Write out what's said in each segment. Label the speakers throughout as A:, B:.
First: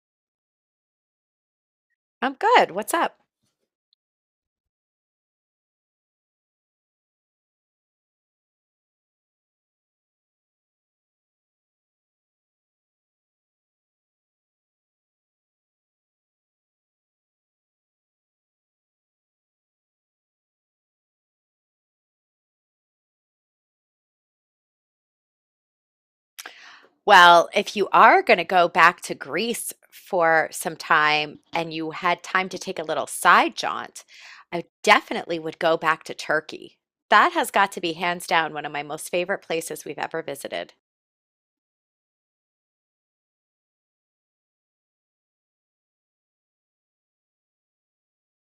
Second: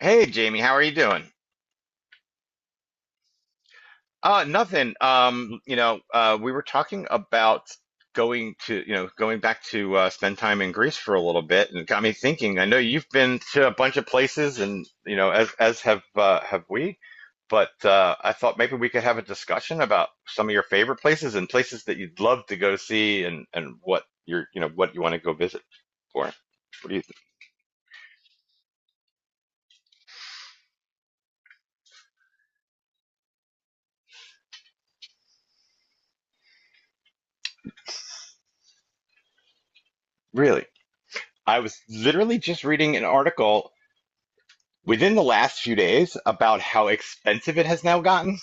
A: Hey Jamie, how are you doing?
B: I'm good. What's up?
A: Nothing. We were talking about going to, going back to spend time in Greece for a little bit, and it got me thinking. I know you've been to a bunch of places, and you know, as have we. But I thought maybe we could have a discussion about some of your favorite places and places that you'd love to go see, and what you're, you know, what you want to go visit for. What do you think?
B: Well, if you are going to go back to Greece for some time and you had time to take a little side jaunt, I definitely would go back to Turkey. That has got to be hands down one of my most favorite places we've ever
A: Really?
B: visited.
A: I was literally just reading an article within the last few days about how expensive it has now gotten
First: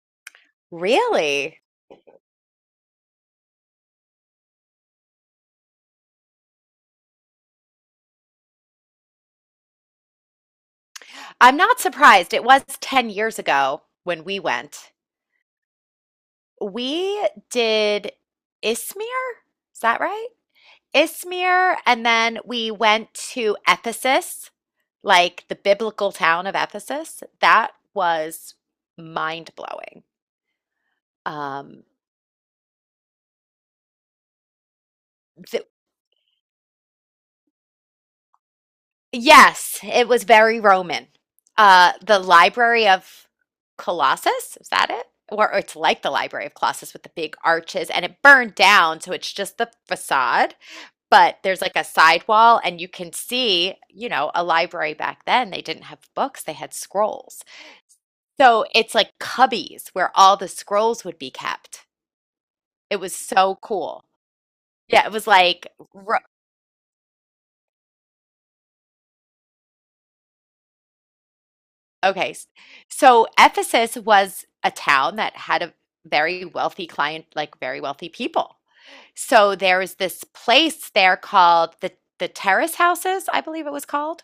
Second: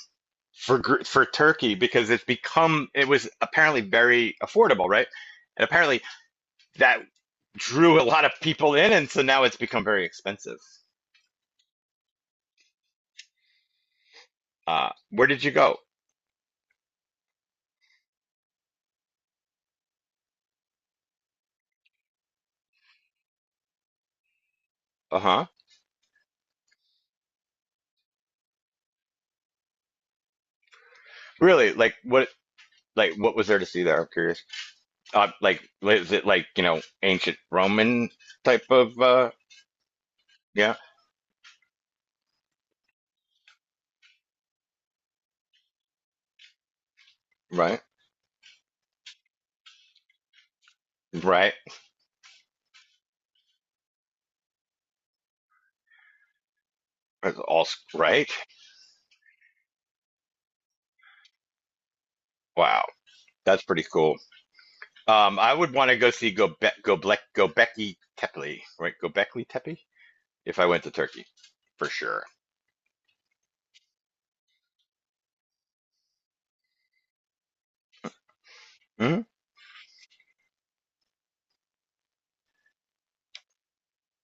A: for
B: Really?
A: Turkey because it was apparently very affordable, right? And apparently that drew a lot of people in, and so now it's become very expensive.
B: I'm not surprised. It was 10 years ago when we went.
A: Where did you go?
B: We did Izmir. Is that right? Ismir, and then we went to Ephesus,
A: Uh huh.
B: like the biblical town of Ephesus. That was mind blowing.
A: Really?
B: Um,
A: Like what? Like what was there to see there? I'm curious. Like
B: th-
A: is it like you know ancient Roman type of?
B: yes, it was very
A: Yeah.
B: Roman. The Library of Colossus, is that it? Or it's like the Library of Colossus with the big
A: Right.
B: arches, and it burned down, so it's just the facade. But
A: Right.
B: there's like a sidewall, and you can see, you know, a library back then. They didn't have books, they had
A: That's
B: scrolls.
A: all right.
B: So it's like cubbies where all the scrolls would be kept.
A: Wow.
B: It was so
A: That's pretty
B: cool.
A: cool.
B: Yeah, it was
A: I would want to go
B: ro-
A: see Göbekli Tepe, right? Göbekli Tepe, if I went to Turkey, for sure.
B: okay. So Ephesus was a town that had a very wealthy client, like very wealthy people.
A: Hmm.
B: So there was this place there called the Terrace Houses, I believe it was called,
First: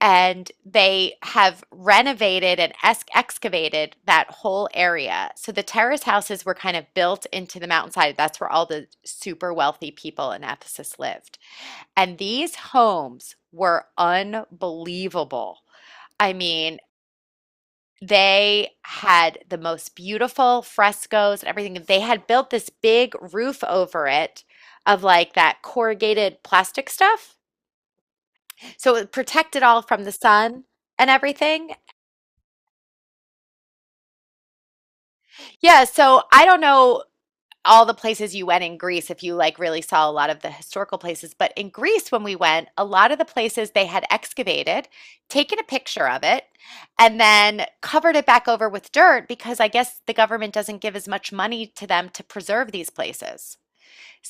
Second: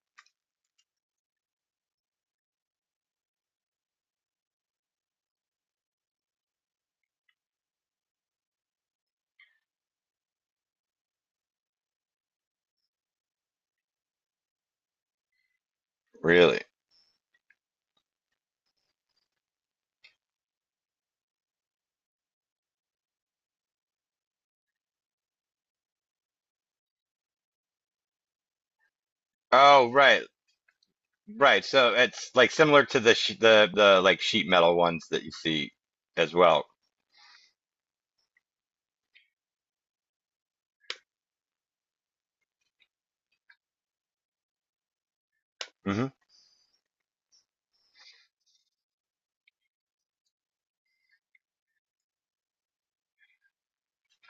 B: and they have renovated and excavated that whole area. So the terrace houses were kind of built into the mountainside. That's where all the super wealthy people in Ephesus lived. And these homes were unbelievable. I
A: Really?
B: mean, they had the most beautiful frescoes and everything. They had built this big roof over it of like that corrugated plastic stuff. So it protected all
A: Oh,
B: from the
A: right,
B: sun and
A: right.
B: everything.
A: So it's like similar to the sh the like sheet metal ones that you see
B: Yeah, so
A: as
B: I don't
A: well.
B: know all the places you went in Greece if you like really saw a lot of the historical places, but in Greece when we went, a lot of the places they had excavated, taken a picture
A: Hmm.
B: of it, and then covered it back over with dirt because I guess the government doesn't give as much money to them to preserve these places.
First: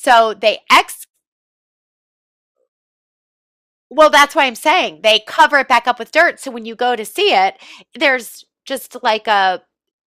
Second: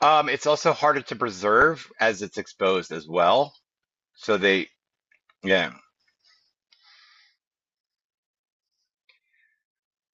A: It's
B: they
A: also harder
B: ex
A: to preserve as it's exposed as well.
B: Well, that's
A: So
B: why I'm
A: they,
B: saying they cover it
A: yeah.
B: back up with dirt. So when you go to see it, there's just like a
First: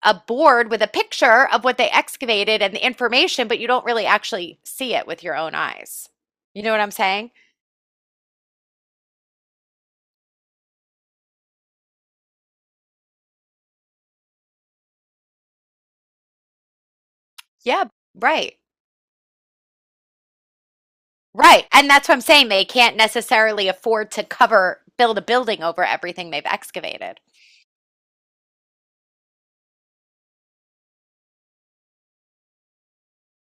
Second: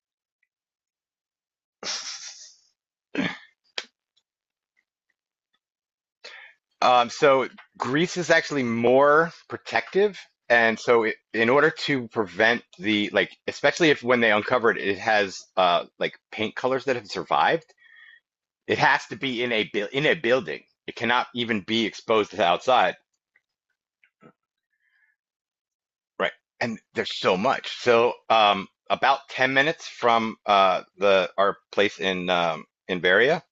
B: a board with a picture of what they excavated and the information, but you don't really actually see it with your own eyes. You know what I'm
A: Um,
B: saying?
A: so grease is actually more protective, and so in order to prevent the like, especially if when they uncover it, it has like paint colors that have survived.
B: Yeah, right.
A: It has to be in a building. It cannot even
B: Right.
A: be
B: And that's what I'm
A: exposed to the
B: saying. They
A: outside.
B: can't necessarily afford to cover, build a building over everything
A: Right.
B: they've
A: And there's
B: excavated.
A: so much. So about 10 minutes from the our place in Veria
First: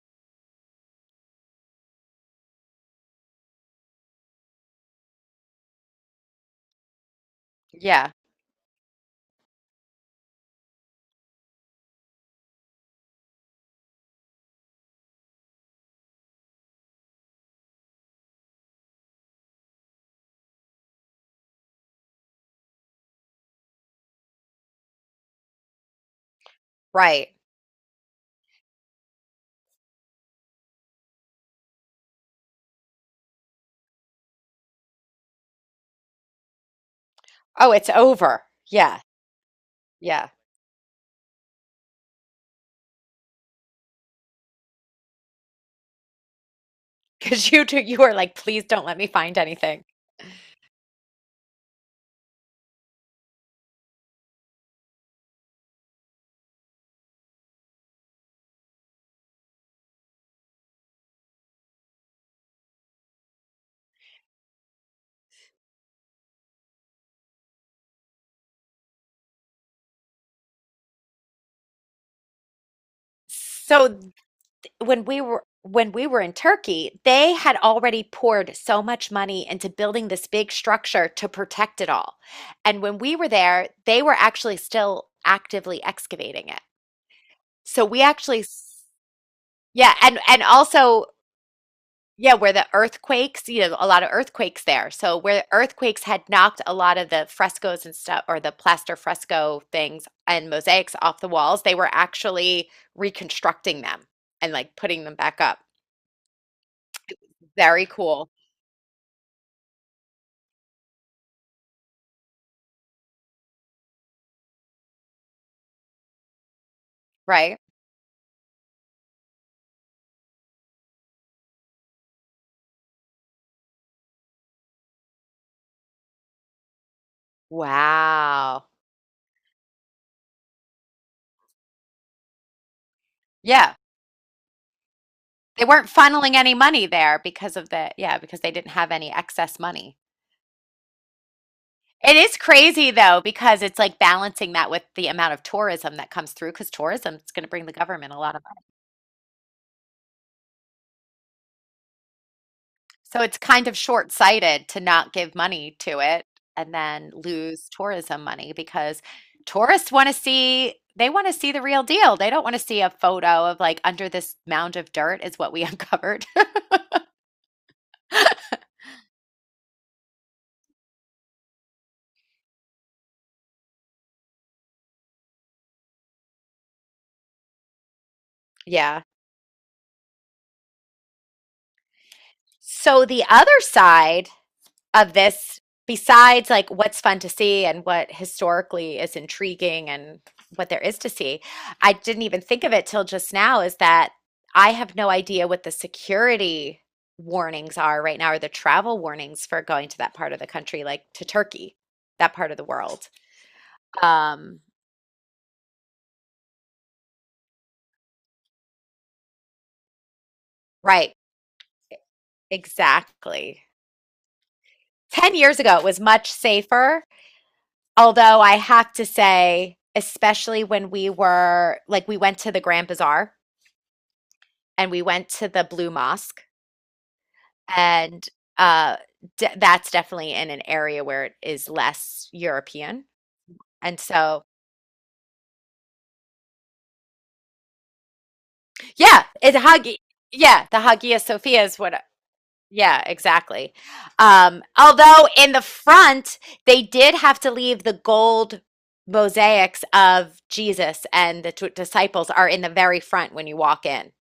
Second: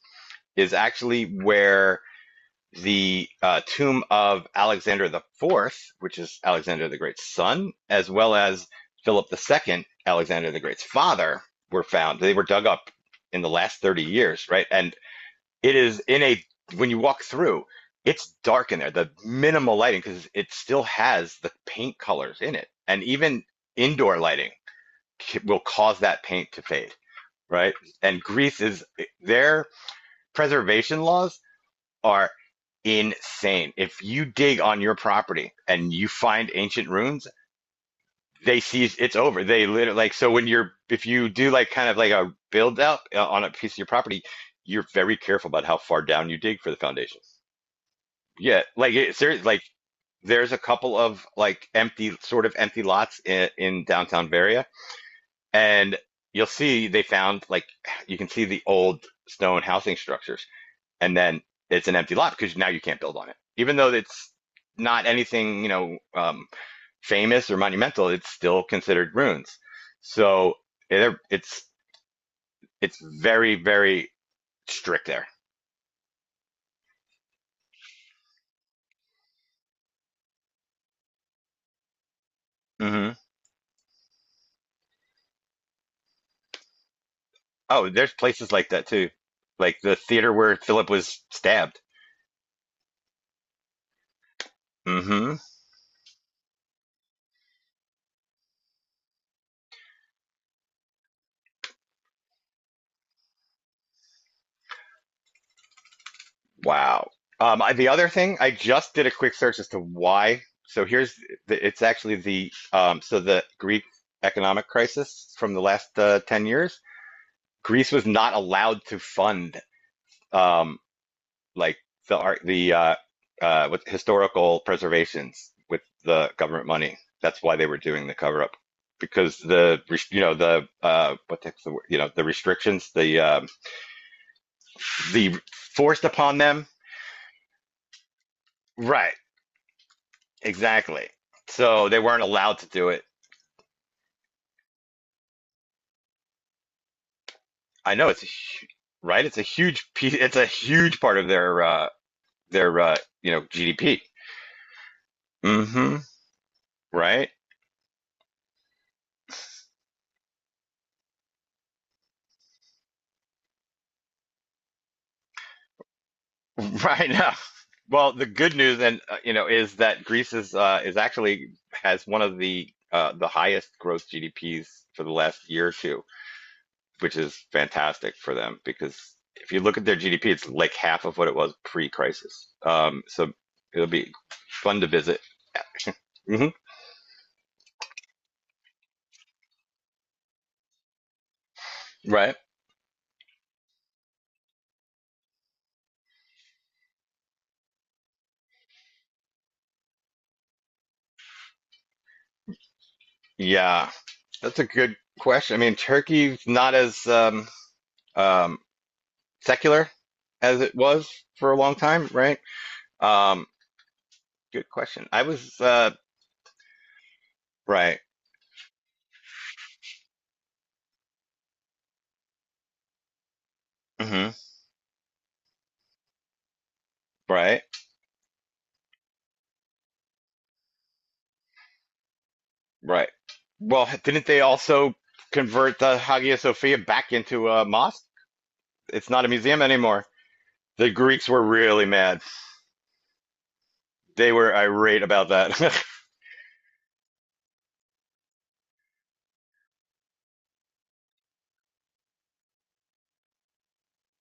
A: is actually where the tomb of Alexander the Fourth, which is Alexander the Great's son, as
B: Yeah,
A: well as Philip the Second, Alexander the Great's father, were found. They were dug up in the last 30 years, right? And it is in a, when you walk through, it's dark in there, the minimal lighting, because it still has the paint colors in it. And even indoor lighting will cause that paint to fade,
B: right.
A: right? And Greece is, their preservation laws are insane. If you dig on your property and you find ancient ruins,
B: Oh, it's over.
A: they see
B: Yeah,
A: it's over. They literally like
B: yeah.
A: so when you're if you do like kind of like a build up on a piece of your property, you're very careful about how far down you dig for the foundations.
B: Because you do, you are like,
A: Yeah,
B: please don't
A: like
B: let me
A: it's there
B: find
A: like
B: anything.
A: there's a couple of like empty sort of empty lots in downtown Varia and you'll see they found like you can see the old stone housing structures and then it's an empty lot because now you can't build on it. Even though it's not anything, you know, famous or monumental, it's still considered ruins. So yeah, it's very
B: So
A: very
B: when
A: strict
B: we
A: there.
B: were when we were in Turkey, they had already poured so much money into building this big structure to protect it all. And when
A: Hmm.
B: we were there, they were actually still actively excavating it. So
A: Oh,
B: we
A: there's
B: actually
A: places like that too, like
B: yeah,
A: the
B: and
A: theater
B: and
A: where Philip
B: also
A: was stabbed.
B: yeah, where the earthquakes, you know, a lot of earthquakes there. So
A: Hmm.
B: where the earthquakes had knocked a lot of the frescoes and stuff or the plaster fresco things and mosaics off the walls, they were actually reconstructing them and like putting them back up.
A: Wow.
B: Very
A: The other
B: cool.
A: thing, I just did a quick search as to why. So here's the, it's actually the so the Greek economic crisis from the last 10 years.
B: Right.
A: Greece was not allowed to fund um, like the art, the with historical preservations with the government money. That's why they were doing the cover up
B: Wow.
A: because the you know the what the, word? You know the restrictions
B: Yeah.
A: the
B: They weren't
A: forced
B: funneling
A: upon
B: any
A: them.
B: money there because of yeah, because they didn't have any
A: Right,
B: excess money.
A: exactly. So they
B: It
A: weren't
B: is
A: allowed to do
B: crazy
A: it.
B: though, because it's like balancing that with the amount of tourism that comes through, because tourism is going to bring the
A: I know
B: government a
A: it's a
B: lot of money.
A: right. It's a huge piece. It's a huge part of their their uh,
B: So
A: you
B: it's
A: know
B: kind of
A: GDP.
B: short-sighted to not give
A: Mm
B: money
A: hmm.
B: to it and then
A: Right.
B: lose tourism money because tourists want to see, they want to see the real deal. They don't want to see a photo of like under this mound of dirt is what we uncovered.
A: Right now. Well, the good news and you know is that Greece is actually has one of the highest growth GDPs for the last year or two, which is fantastic for them because
B: Yeah.
A: if you look at their GDP, it's like half of what it was pre-crisis. Um,
B: So the
A: so
B: other
A: it'll be
B: side
A: fun to
B: of
A: visit.
B: this,
A: Hmm.
B: besides like what's fun to see and what historically is intriguing and what there is to see, I didn't
A: Right?
B: even think of it till just now, is that I have no idea what the security warnings are right now or the travel warnings for going to that part of the country, like to Turkey, that part of the world.
A: Yeah, that's
B: um
A: a good question. I mean, Turkey's not as um, secular as it was
B: right,
A: for a long time, right? Um,
B: exactly.
A: Good question. I
B: 10
A: was
B: years ago it was much safer,
A: right.
B: although I have to say, especially when we were like we went to the Grand Bazaar
A: Hmm.
B: and we went to the Blue Mosque,
A: Right.
B: and uh, that's definitely in an area where it is less European.
A: Right. Well,
B: And
A: didn't they
B: so,
A: also convert the Hagia Sophia back into a mosque? It's
B: yeah,
A: not a
B: it's
A: museum
B: Hagia.
A: anymore.
B: Yeah, the
A: The
B: Hagia
A: Greeks were
B: Sophia is
A: really
B: what.
A: mad.
B: Yeah, exactly.
A: They were irate
B: Although
A: about
B: in
A: that.
B: the front, they did have to leave the gold mosaics of Jesus and the disciples are in the very front when you walk in.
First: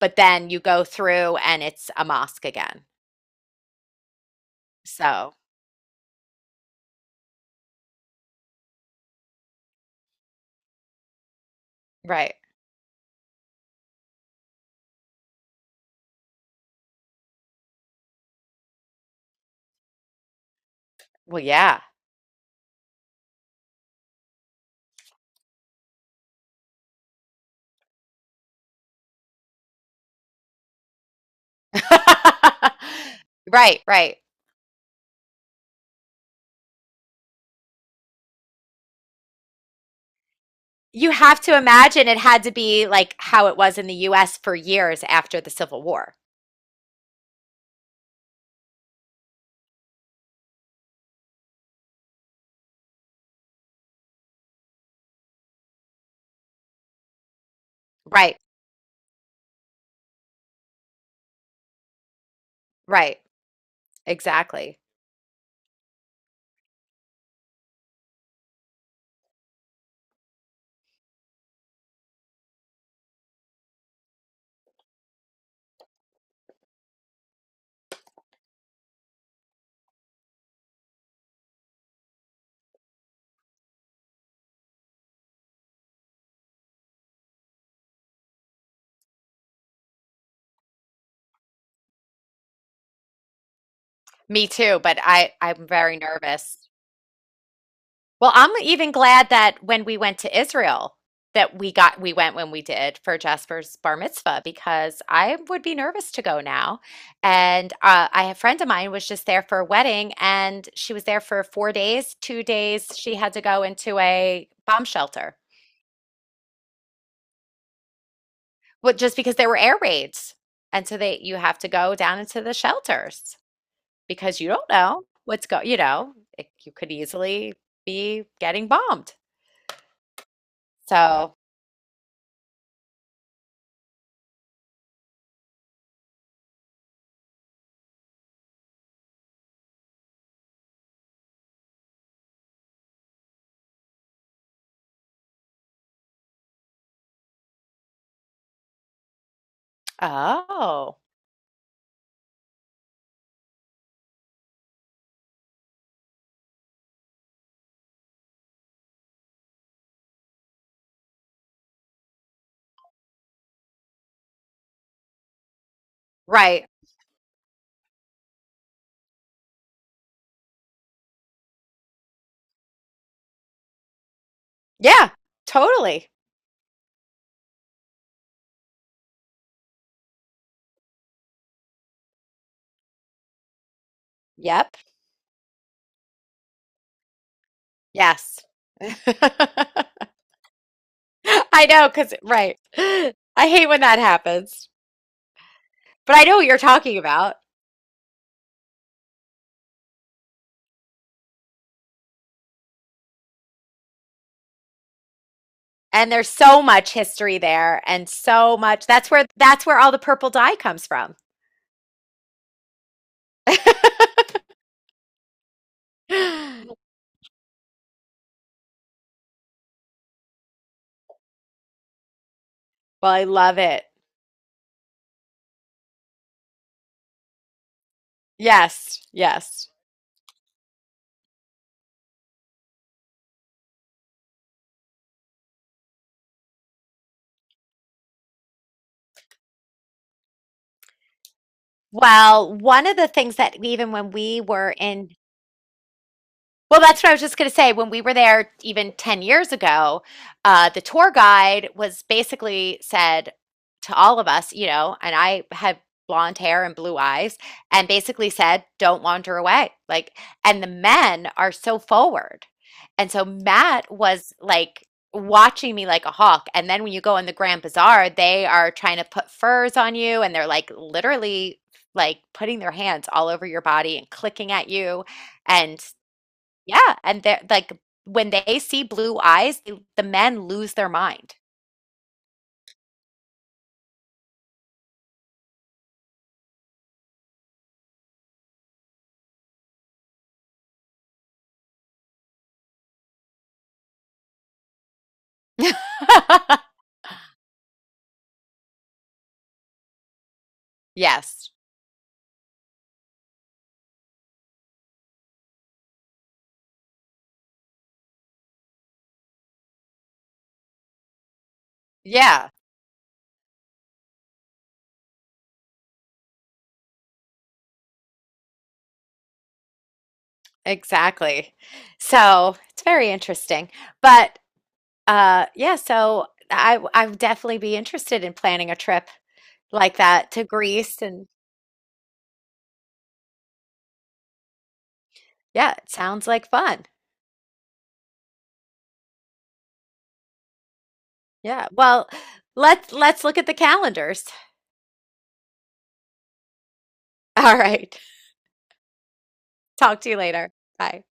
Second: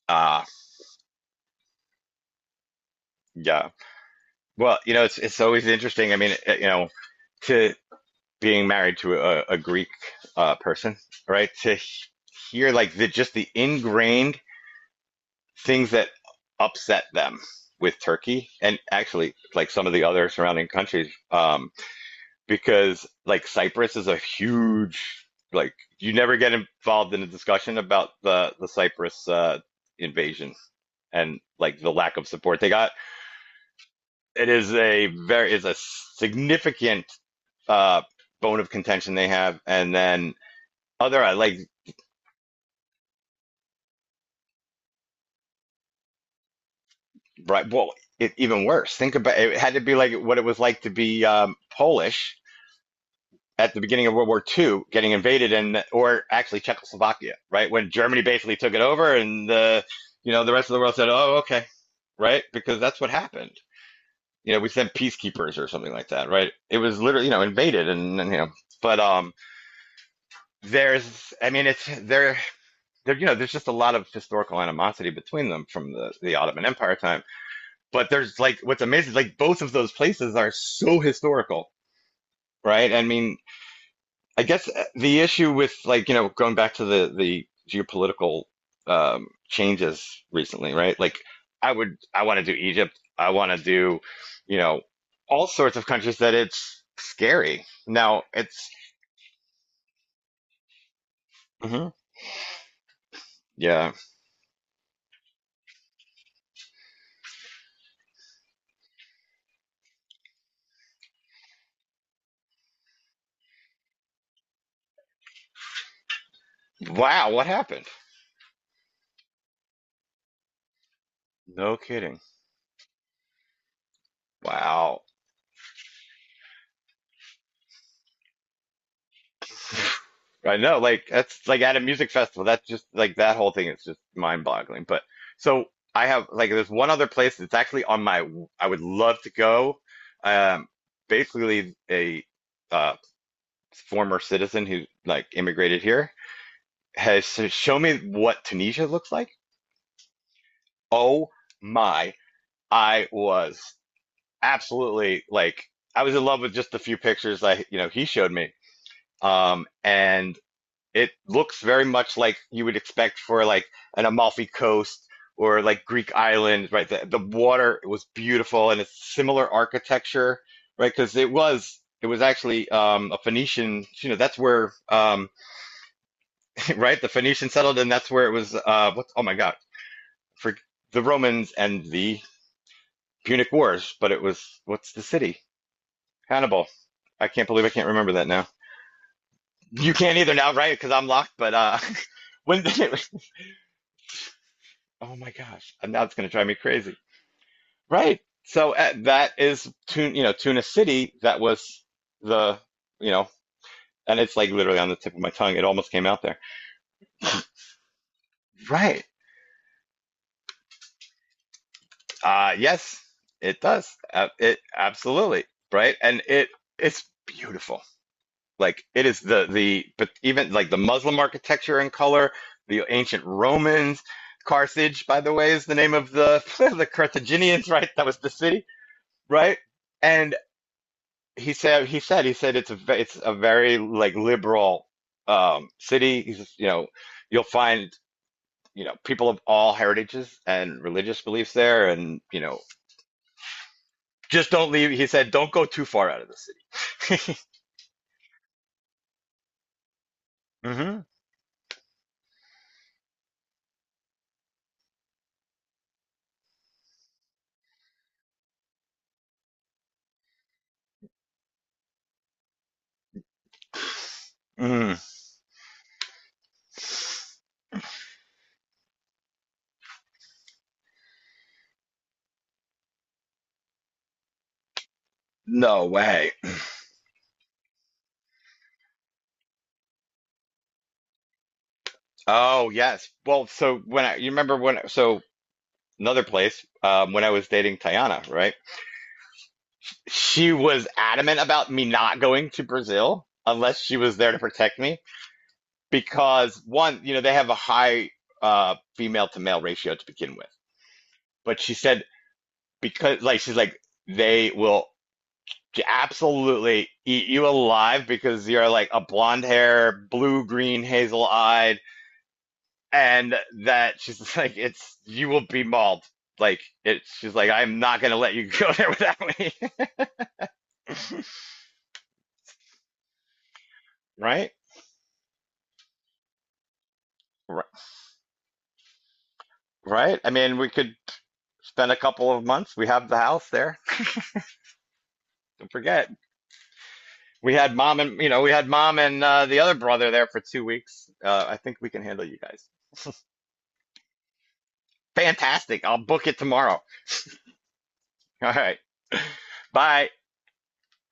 B: But
A: Ah,
B: then you go through and it's a mosque again.
A: yeah. Well, you know,
B: So,
A: it's always interesting. I mean, you know, to being married to a Greek person, right? To
B: right.
A: hear like the just the ingrained things that upset them with Turkey and actually like some of the other surrounding countries.
B: Well, yeah.
A: Because like Cyprus is a huge like you never get involved in a discussion about the Cyprus invasion and like the lack of support they got.
B: Right, right.
A: It is a significant uh, bone of contention they have, and then
B: You
A: other I
B: have
A: like
B: to imagine it had to be like how it was in the US for years after the Civil War.
A: right well it, even worse. Think about it it had to be like what it was like to be Polish at the beginning of World War Two, getting invaded and or actually Czechoslovakia, right? When Germany
B: Right,
A: basically took it over and the you know the rest of the world said, "Oh, okay." Right? Because that's what
B: right.
A: happened. You know, we
B: Exactly.
A: sent peacekeepers or something like that, right? It was literally, you know, invaded and you know, but there's I mean it's there there you know there's just a lot of historical animosity between them from the Ottoman Empire time. But there's like what's amazing like both of those places are so historical, right? I mean, I guess the issue with like, you know, going back to the geopolitical changes recently, right? Like, I want to do Egypt. I want to do,
B: Me
A: you
B: too,
A: know,
B: but I
A: all
B: I'm
A: sorts of
B: very
A: countries that
B: nervous.
A: it's scary. Now
B: Well, I'm
A: it's,
B: even glad that when we went to Israel, that
A: hmm
B: we went when we did for Jasper's
A: yeah.
B: bar mitzvah because I would be nervous to go now. And I, a friend of mine was just there for a wedding, and she was there for 4 days. 2 days she had to go into a bomb shelter,
A: Wow, what happened?
B: but just because there were air raids, and so they you have to
A: No
B: go down
A: kidding.
B: into the shelters because you don't know
A: Wow.
B: what's go. You know, it, you could easily be getting bombed.
A: I know, like
B: So,
A: that's like at a music festival. That's just like that whole thing is just mind-boggling. But so I have like there's one other place that's actually on my I would love to go. Um, basically a uh, former citizen who like immigrated here has shown me what Tunisia looks like.
B: oh.
A: Oh my, I was absolutely like I was in love with just the few pictures I you know he showed me. And. It looks very much like you would expect for like an Amalfi Coast or like Greek
B: Right.
A: island, right? The water was beautiful and it's similar architecture, right? Because it was actually a Phoenician, you know, that's where
B: Yeah, totally.
A: right the Phoenicians settled, and that's where it was. What's oh my God, for the Romans and the Punic Wars, but it was
B: Yep.
A: what's the city? Hannibal. I can't believe I can't remember that
B: Yes.
A: now.
B: I
A: You can't either now, right? Because I'm locked. But
B: know, cause right.
A: when did it,
B: I hate when that happens.
A: oh my gosh, and that's
B: But I
A: going to
B: know what
A: drive me
B: you're
A: crazy.
B: talking about.
A: Right. So that is you know, Tuna City. That was the, you know, and it's like literally on the tip of my tongue. It almost came
B: And
A: out
B: there's
A: there.
B: so much history there and so much,
A: Right.
B: that's where all the purple dye comes from.
A: Yes, it does. It absolutely. Right. And it's beautiful. Like it is the but even like the Muslim architecture and color, the
B: Well,
A: ancient
B: I love it.
A: Romans. Carthage, by the way, is the name of the the Carthaginians, right? That was the city,
B: Yes,
A: right?
B: yes.
A: And he said it's a it's a very like liberal city. He says, you know you'll find you know people of all heritages and religious beliefs there and you
B: Well,
A: know
B: one of the things that even when we
A: just don't
B: were
A: leave he
B: in
A: said don't go too far out of the
B: Well, that's what I was
A: city
B: just going to say. When we were there even 10 years ago, the
A: hmm
B: tour guide was basically said to all of us, you know, and I had blonde hair and blue eyes, and basically said, don't wander away. Like, and the men are so forward. And so Matt was like,
A: mm.
B: watching me like a hawk. And then when you go in the Grand Bazaar, they are trying to put furs on you and they're like literally like putting their hands all over your body and clicking at you. And
A: No way.
B: yeah, and they're like when they see blue eyes, they, the men lose their mind.
A: Oh yes, well so when I you remember when so another place when I was dating Tayana right she was adamant about me not going to Brazil unless she was there to protect me because one, you know, they have a high female to male ratio to begin with.
B: Yes.
A: But she said because like she's like they will absolutely eat you alive because you're like a blonde hair, blue green, hazel eyed,
B: Yeah,
A: and that she's like it's you will be mauled. Like it, she's like I'm not gonna let you go there without me,
B: exactly. So it's very interesting. But
A: right?
B: yeah, so I would definitely be interested in planning a trip like
A: Right. I
B: that to
A: mean, we could
B: Greece. And
A: spend a couple of months. We have the house there. Don't
B: yeah, it
A: forget.
B: sounds like fun.
A: We had mom and the other brother there for 2 weeks. I
B: Yeah.
A: think we can
B: Well,
A: handle you guys.
B: let's look at the calendars.
A: Fantastic. I'll book it tomorrow.
B: All right.
A: All right.
B: Talk to
A: Bye.
B: you later. Bye.